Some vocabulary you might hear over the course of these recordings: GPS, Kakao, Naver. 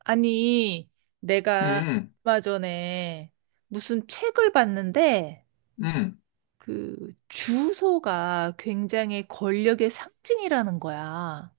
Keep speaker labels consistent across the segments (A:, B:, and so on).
A: 아니, 내가
B: 음,
A: 얼마 전에 무슨 책을 봤는데,
B: 음.
A: 그, 주소가 굉장히 권력의 상징이라는 거야.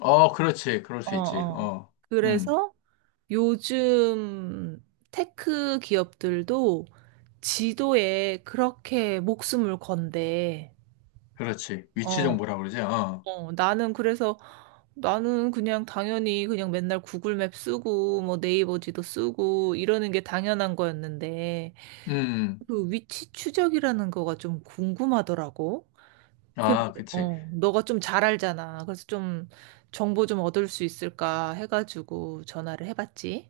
B: 어, 그렇지. 그럴
A: 어,
B: 수 있지.
A: 어.
B: 어, 음,
A: 그래서 요즘 테크 기업들도 지도에 그렇게 목숨을 건대.
B: 그렇지. 위치
A: 어.
B: 정보라 그러지. 어,
A: 나는 그래서 나는 그냥 당연히 그냥 맨날 구글맵 쓰고 뭐 네이버 지도 쓰고 이러는 게 당연한 거였는데
B: 음.
A: 그 위치 추적이라는 거가 좀 궁금하더라고. 근데
B: 아, 그치.
A: 너가 좀 잘 알잖아. 그래서 좀 정보 좀 얻을 수 있을까 해가지고 전화를 해봤지.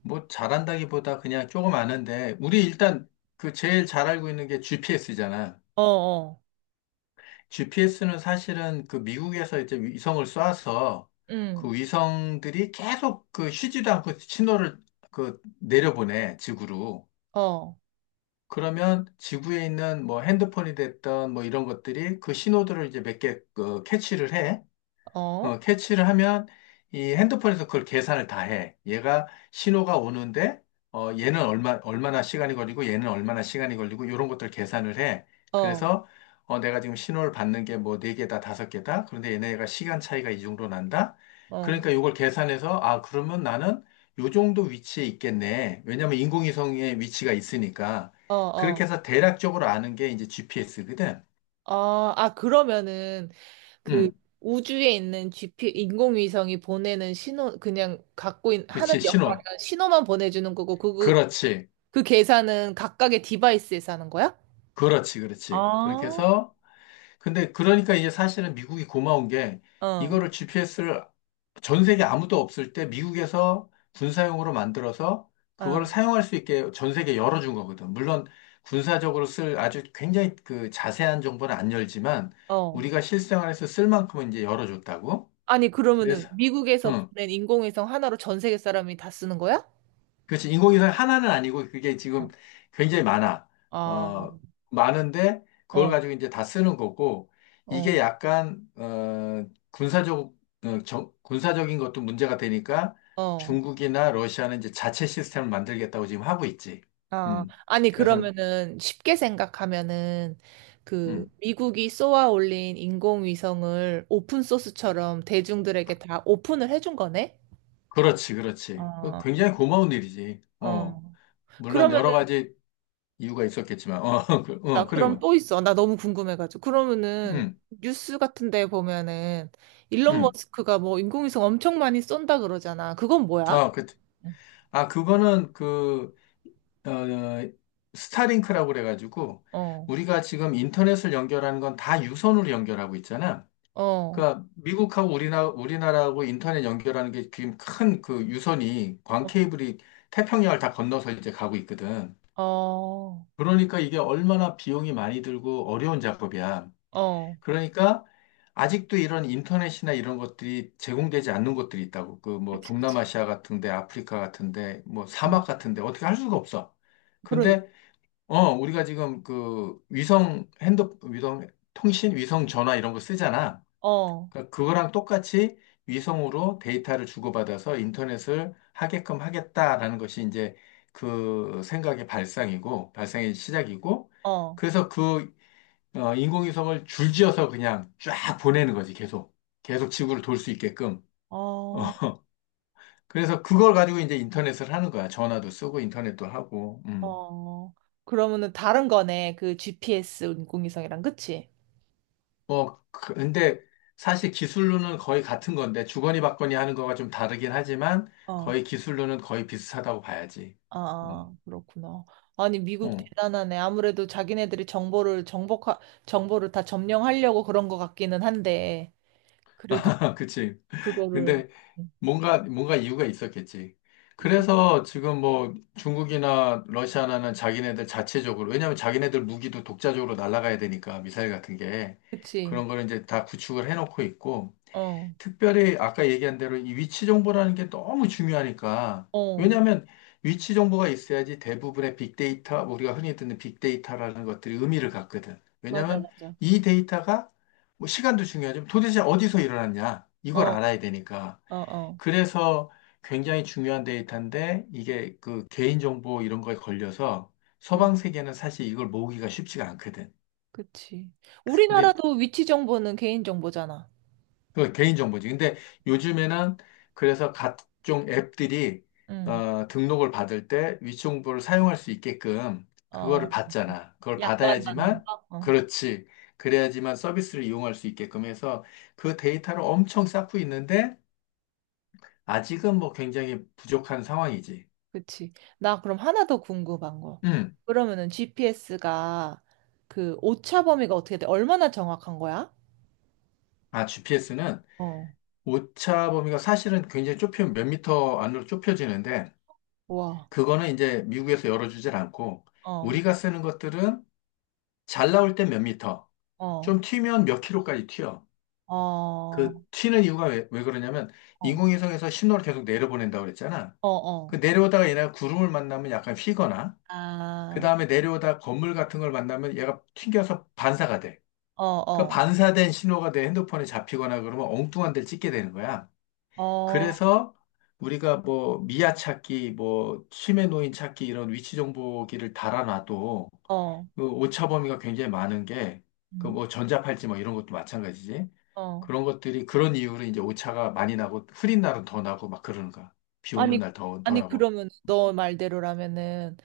B: 뭐, 잘한다기보다 그냥 조금 아는데, 우리 일단 그 제일 잘 알고 있는 게 GPS잖아.
A: 어, 어,
B: GPS는 사실은 그 미국에서 이제 위성을 쏴서
A: 응,
B: 그 위성들이 계속 그 쉬지도 않고 신호를 그 내려보내, 지구로.
A: 어,
B: 그러면 지구에 있는 뭐 핸드폰이 됐던 뭐 이런 것들이 그 신호들을 이제 몇 개 그 캐치를 해.
A: 어, 어,
B: 어, 캐치를 하면 이 핸드폰에서 그걸 계산을 다 해. 얘가 신호가 오는데 어, 얘는 얼마나 시간이 걸리고 얘는 얼마나 시간이 걸리고 이런 것들 계산을 해.
A: 어,
B: 그래서 어, 내가 지금 신호를 받는 게 뭐 네 개다 다섯 개다. 그런데 얘네가 시간 차이가 이 정도 난다.
A: 어,
B: 그러니까 이걸 계산해서 아 그러면 나는 요 정도 위치에 있겠네. 왜냐면 인공위성의 위치가 있으니까
A: 어.
B: 그렇게
A: 어,
B: 해서 대략적으로 아는 게 이제 GPS거든.
A: 어, 아, 그러면은 그
B: 음,
A: 우주에 있는 GP 인공위성이 보내는 신호 그냥 갖고 있, 하는
B: 그렇지 신호.
A: 역할은 신호만 보내주는 거고 그, 그,
B: 그렇지.
A: 그 계산은 각각의 디바이스에서 하는 거야?
B: 그렇지, 그렇지. 그렇게
A: 아,
B: 해서, 근데 그러니까 이제 사실은 미국이 고마운 게
A: 어,
B: 이거를 GPS를 전 세계 아무도 없을 때 미국에서 군사용으로 만들어서 그걸
A: 어.
B: 사용할 수 있게 전 세계 열어준 거거든. 물론 군사적으로 쓸 아주 굉장히 그 자세한 정보는 안 열지만
A: 어.
B: 우리가 실생활에서 쓸 만큼은 이제 열어줬다고.
A: 아니, 그러면은
B: 그래서,
A: 미국에서
B: 응.
A: 보낸 인공위성 하나로 전 세계 사람이 다 쓰는 거야?
B: 그렇지. 인공위성 하나는 아니고 그게 지금
A: 어.
B: 굉장히 많아.
A: 아,
B: 어, 많은데 그걸
A: 어,
B: 가지고 이제 다 쓰는 거고 이게
A: 어,
B: 약간 어, 군사적 어, 군사적인 것도 문제가 되니까
A: 어.
B: 중국이나 러시아는 이제 자체 시스템을 만들겠다고 지금 하고 있지.
A: 아,
B: 음.
A: 아니,
B: 그래서
A: 그러면은 쉽게 생각하면은 그
B: 음.
A: 미국이 쏘아 올린 인공위성을 오픈소스처럼 대중들에게 다 오픈을 해준 거네?
B: 그렇지, 그렇지. 그
A: 어,
B: 굉장히 고마운 일이지. 어.
A: 어.
B: 물론 여러
A: 그러면은,
B: 가지 이유가 있었겠지만. 어. 그,
A: 나
B: 어,
A: 그럼
B: 그리고
A: 또 있어. 나 너무 궁금해가지고. 그러면은
B: 음.
A: 뉴스 같은 데 보면은 일론
B: 음.
A: 머스크가 뭐 인공위성 엄청 많이 쏜다 그러잖아. 그건 뭐야?
B: 아, 그 아, 그거는 그 어, 어, 스타링크라고 그래가지고
A: 어,
B: 우리가 지금 인터넷을 연결하는 건 다 유선으로 연결하고 있잖아.
A: 어,
B: 그러니까 미국하고 우리나라하고 인터넷 연결하는 게 지금 큰 그 유선이 광
A: 어,
B: 케이블이 태평양을 다 건너서 이제 가고 있거든.
A: 어,
B: 그러니까 이게 얼마나 비용이 많이 들고 어려운 작업이야.
A: 어,
B: 그러니까 아직도 이런 인터넷이나 이런 것들이 제공되지 않는 것들이 있다고. 그 뭐
A: 그치, 그치.
B: 동남아시아 같은데, 아프리카 같은데, 뭐
A: 음.
B: 사막 같은데 어떻게 할 수가 없어.
A: 그러니까.
B: 근데 어, 우리가 지금 그 위성 핸드, 위성 통신, 위성 전화 이런 거 쓰잖아.
A: 어,
B: 그러니까 그거랑 똑같이 위성으로 데이터를 주고받아서 인터넷을 하게끔 하겠다라는 것이 이제 그 생각의 발상이고, 발상의 시작이고,
A: 어,
B: 그래서 그 어, 인공위성을 줄지어서 그냥 쫙 보내는 거지, 계속. 계속 지구를 돌 수 있게끔.
A: 어,
B: 어, 그래서 그걸 가지고 이제 인터넷을 하는 거야. 전화도 쓰고 인터넷도 하고. 음.
A: 어. 그러면은 다른 거네. 그 GPS 인공위성이랑, 그치?
B: 뭐, 근데 사실 기술로는 거의 같은 건데, 주거니 받거니 하는 거가 좀 다르긴 하지만,
A: 어,
B: 거의 기술로는 거의 비슷하다고 봐야지. 어,
A: 아, 그렇구나. 아니, 미국
B: 어,
A: 대단하네. 아무래도 자기네들이 정보를 정복하, 정보를 다 점령하려고 그런 것 같기는 한데, 그래도
B: 그치.
A: 그거를,
B: 근데 뭔가 이유가 있었겠지.
A: 이- 이-
B: 그래서 지금 뭐 중국이나 러시아나는 자기네들 자체적으로, 왜냐면 자기네들 무기도 독자적으로 날아가야 되니까, 미사일 같은 게.
A: 그치?
B: 그런 거를 이제 다 구축을 해놓고 있고,
A: 어,
B: 특별히 아까 얘기한 대로 이 위치 정보라는 게 너무 중요하니까.
A: 어,
B: 왜냐하면 위치 정보가 있어야지 대부분의 빅데이터, 우리가 흔히 듣는 빅데이터라는 것들이 의미를 갖거든.
A: 맞아,
B: 왜냐하면
A: 맞아.
B: 이 데이터가 뭐 시간도 중요하지만 도대체 어디서 일어났냐?
A: 어,
B: 이걸 알아야 되니까.
A: 어, 어.
B: 그래서 굉장히 중요한 데이터인데 이게 그 개인정보 이런 거에 걸려서 서방 세계는 사실 이걸 모으기가 쉽지가 않거든.
A: 그치.
B: 근데
A: 우리나라도 위치 정보는 개인 정보잖아.
B: 그 개인정보지. 근데 요즘에는 그래서 각종 앱들이
A: 응.
B: 어, 등록을 받을 때 위치 정보를 사용할 수 있게끔 그거를
A: 어,
B: 받잖아. 그걸
A: 약관 받는
B: 받아야지만
A: 거? 어,
B: 그렇지. 그래야지만 서비스를 이용할 수 있게끔 해서 그 데이터를 엄청 쌓고 있는데 아직은 뭐 굉장히 부족한 상황이지.
A: 그치. 나 그럼 하나 더 궁금한 거.
B: 음.
A: 그러면은 GPS가 그 오차 범위가 어떻게 돼? 얼마나 정확한 거야?
B: 아, GPS는
A: 어,
B: 오차 범위가 사실은 굉장히 좁히면 몇 미터 안으로 좁혀지는데
A: 와,
B: 그거는 이제 미국에서 열어주질 않고
A: 어,
B: 우리가 쓰는 것들은 잘 나올 땐 몇 미터,
A: 어,
B: 좀 튀면 몇 킬로까지 튀어.
A: 어, 어,
B: 그 튀는 이유가 왜 그러냐면 인공위성에서 신호를 계속 내려보낸다고 그랬잖아.
A: 어, 어,
B: 그 내려오다가 얘네가 구름을 만나면 약간 휘거나 그
A: 아,
B: 다음에 내려오다 건물 같은 걸 만나면 얘가 튕겨서 반사가 돼.
A: 어,
B: 그
A: 어,
B: 반사된 신호가 내 핸드폰에 잡히거나 그러면 엉뚱한 데를 찍게 되는 거야.
A: 어,
B: 그래서 우리가 뭐 미아 찾기, 뭐 치매 노인 찾기 이런 위치 정보기를 달아놔도
A: 어,
B: 그 오차 범위가 굉장히 많은 게, 그
A: 음,
B: 뭐 전자팔찌 뭐 이런 것도 마찬가지지.
A: 어.
B: 그런 것들이 그런 이유로 이제 오차가 많이 나고 흐린 날은 더 나고 막 그러는 거야. 비 오는
A: 아니,
B: 날 더
A: 아니,
B: 나고.
A: 그러면 너 말대로라면은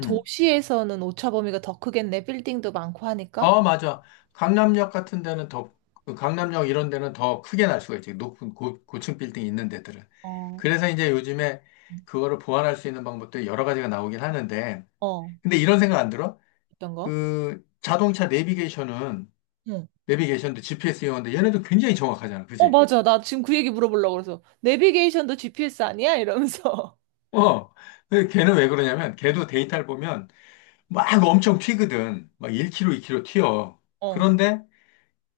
B: 음.
A: 도시에서는 오차 범위가 더 크겠네. 빌딩도 많고 하니까.
B: 어, 맞아. 강남역 같은 데는 더, 그 강남역 이런 데는 더 크게 날 수가 있지. 높은 고층 빌딩 있는 데들은.
A: 어,
B: 그래서 이제 요즘에 그거를 보완할 수 있는 방법도 여러 가지가 나오긴 하는데,
A: 어.
B: 근데 이런 생각 안 들어?
A: 어떤 거?
B: 그 자동차 내비게이션은,
A: 응.
B: 내비게이션도 GPS 이용하는데 얘네도 굉장히 정확하잖아.
A: 어,
B: 그치?
A: 맞아. 나 지금 그 얘기 물어보려고 그래서. 내비게이션도 GPS 아니야? 이러면서.
B: 어, 근데 걔는 왜 그러냐면, 걔도 데이터를 보면 막 엄청 튀거든. 막 1km, 2km 튀어.
A: 어.
B: 그런데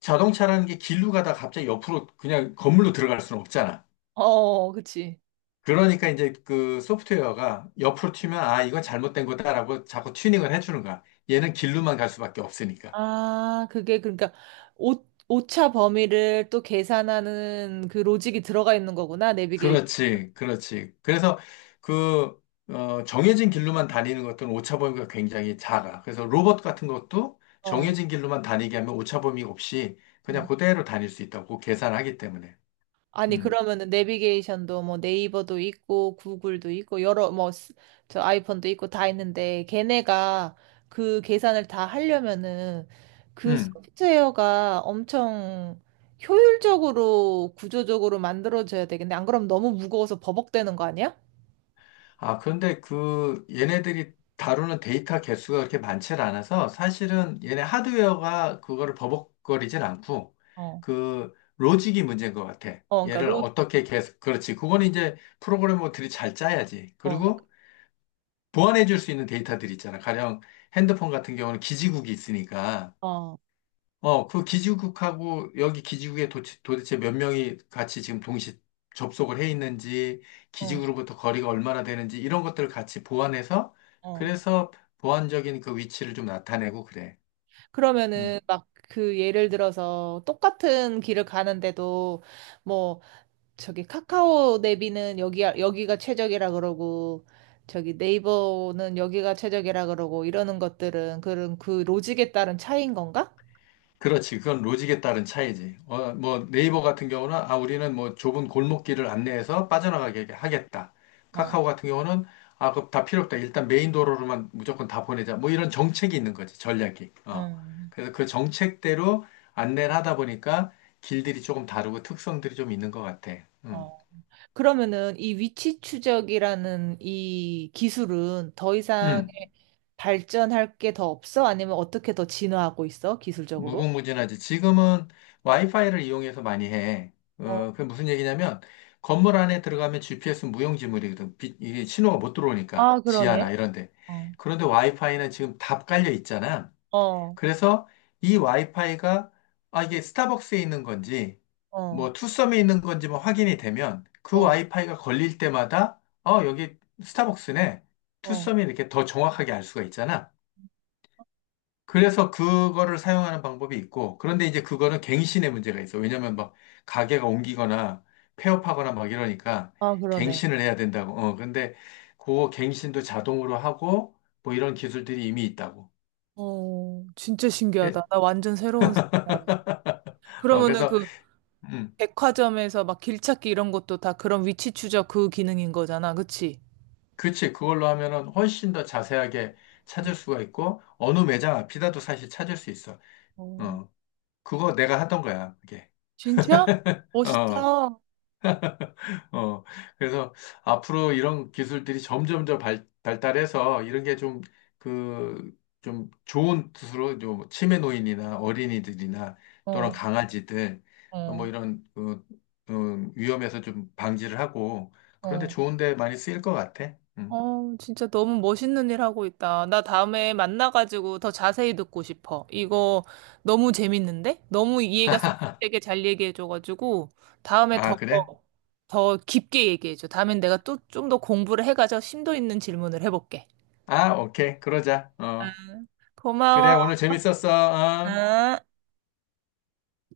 B: 자동차라는 게 길로 가다가 갑자기 옆으로 그냥 건물로 들어갈 수는 없잖아.
A: 어, 그치.
B: 그러니까 이제 그 소프트웨어가 옆으로 튀면, 아, 이건 잘못된 거다라고 자꾸 튜닝을 해주는 거야. 얘는 길로만 갈 수밖에 없으니까.
A: 아, 그게 그러니까 오, 오차 범위를 또 계산하는 그 로직이 들어가 있는 거구나. 내비게이션.
B: 그렇지, 그렇지. 그래서 그, 어, 정해진 길로만 다니는 것들은 오차범위가 굉장히 작아. 그래서 로봇 같은 것도
A: 어.
B: 정해진 길로만 다니게 하면 오차범위 없이 그냥 그대로 다닐 수 있다고 계산하기 때문에.
A: 아니,
B: 음,
A: 그러면은 내비게이션도 뭐 네이버도 있고 구글도 있고 여러 뭐 저 아이폰도 있고 다 있는데 걔네가 그 계산을 다 하려면은 그
B: 음.
A: 소프트웨어가 엄청 효율적으로 구조적으로 만들어져야 되겠네. 안 그럼 너무 무거워서 버벅대는 거 아니야?
B: 아, 그런데 그 얘네들이 다루는 데이터 개수가 그렇게 많지 않아서 사실은 얘네 하드웨어가 그거를 버벅거리진 않고
A: 어.
B: 그 로직이 문제인 것 같아.
A: 어, 그러니까
B: 얘를
A: 로
B: 어떻게 계속, 그렇지. 그거는 이제 프로그래머들이 잘 짜야지.
A: 어, 그러니까 그,
B: 그리고 보완해 줄 수 있는 데이터들이 있잖아. 가령 핸드폰 같은 경우는 기지국이 있으니까,
A: 어.
B: 어, 그 기지국하고 여기 기지국에 도대체 몇 명이 같이 지금 동시 접속을 해 있는지,
A: 어.
B: 기지국으로부터 거리가 얼마나 되는지, 이런 것들을 같이 보완해서,
A: 어.
B: 그래서 보완적인 그 위치를 좀 나타내고 그래.
A: 그러면은
B: 음.
A: 막 그 예를 들어서 똑같은 길을 가는데도 뭐 저기 카카오 내비는 여기 여기가 최적이라 그러고 저기 네이버는 여기가 최적이라 그러고 이러는 것들은 그런 그 로직에 따른 차이인 건가?
B: 그렇지. 그건 로직에 따른 차이지. 어, 뭐 네이버 같은 경우는 아 우리는 뭐 좁은 골목길을 안내해서 빠져나가게 하겠다.
A: 어.
B: 카카오 같은 경우는 아 그거 다 필요 없다. 일단 메인 도로로만 무조건 다 보내자. 뭐 이런 정책이 있는 거지. 전략이. 어.
A: 음.
B: 그래서 그 정책대로 안내를 하다 보니까 길들이 조금 다르고 특성들이 좀 있는 것 같아. 음.
A: 어. 그러면은 이 위치 추적이라는 이 기술은 더 이상
B: 음.
A: 발전할 게 더 없어? 아니면 어떻게 더 진화하고 있어? 기술적으로?
B: 무궁무진하지. 지금은 와이파이를 이용해서 많이 해. 어,
A: 어.
B: 그게 무슨 얘기냐면, 건물 안에 들어가면 GPS는 무용지물이거든. 이게 신호가 못 들어오니까.
A: 아,
B: 지하나
A: 그러네.
B: 이런 데.
A: 어.
B: 그런데 와이파이는 지금 다 깔려 있잖아.
A: 어.
B: 그래서 이 와이파이가, 아, 이게 스타벅스에 있는 건지,
A: 어.
B: 뭐, 투썸에 있는 건지 뭐 확인이 되면, 그
A: 어.
B: 와이파이가 걸릴 때마다, 어, 여기 스타벅스네.
A: 어.
B: 투썸이 이렇게 더 정확하게 알 수가 있잖아. 그래서 그거를 사용하는 방법이 있고, 그런데 이제 그거는 갱신의 문제가 있어. 왜냐면 막 가게가 옮기거나 폐업하거나 막 이러니까
A: 아, 그러네.
B: 갱신을 해야 된다고. 어, 근데 그 갱신도 자동으로 하고 뭐 이런 기술들이 이미 있다고.
A: 어, 진짜
B: 예?
A: 신기하다. 나 완전 새로운 생각.
B: 어,
A: 그러면은
B: 그래서,
A: 그
B: 음,
A: 백화점에서 막 길찾기 이런 것도 다 그런 위치 추적 그 기능인 거잖아. 그치?
B: 그치. 그걸로 하면은 훨씬 더 자세하게 찾을 수가 있고, 어느 매장 앞이라도 사실 찾을 수 있어.
A: 어,
B: 어, 그거 내가 하던 거야, 그게.
A: 진짜?
B: 어.
A: 멋있다.
B: 어, 그래서 앞으로 이런 기술들이 점점 더 발달해서 이런 게 좀 그, 좀 좋은 뜻으로 좀 치매 노인이나 어린이들이나 또는
A: 어,
B: 강아지들 어, 뭐
A: 어,
B: 이런 그, 위험에서 좀 방지를 하고 그런데
A: 어.
B: 좋은데 많이 쓰일 것 같아. 음.
A: 어, 진짜 너무 멋있는 일 하고 있다. 나 다음에 만나가지고 더 자세히 듣고 싶어. 이거 너무 재밌는데? 너무 이해가 쏙 되게 잘 얘기해줘가지고, 다음에 더,
B: 아, 그래?
A: 더 깊게 얘기해줘. 다음엔 내가 또 좀 더 공부를 해가지고 심도 있는 질문을 해볼게.
B: 아, 오케이. 그러자. 어,
A: 응.
B: 그래.
A: 고마워.
B: 오늘 재밌었어. 어.
A: 응.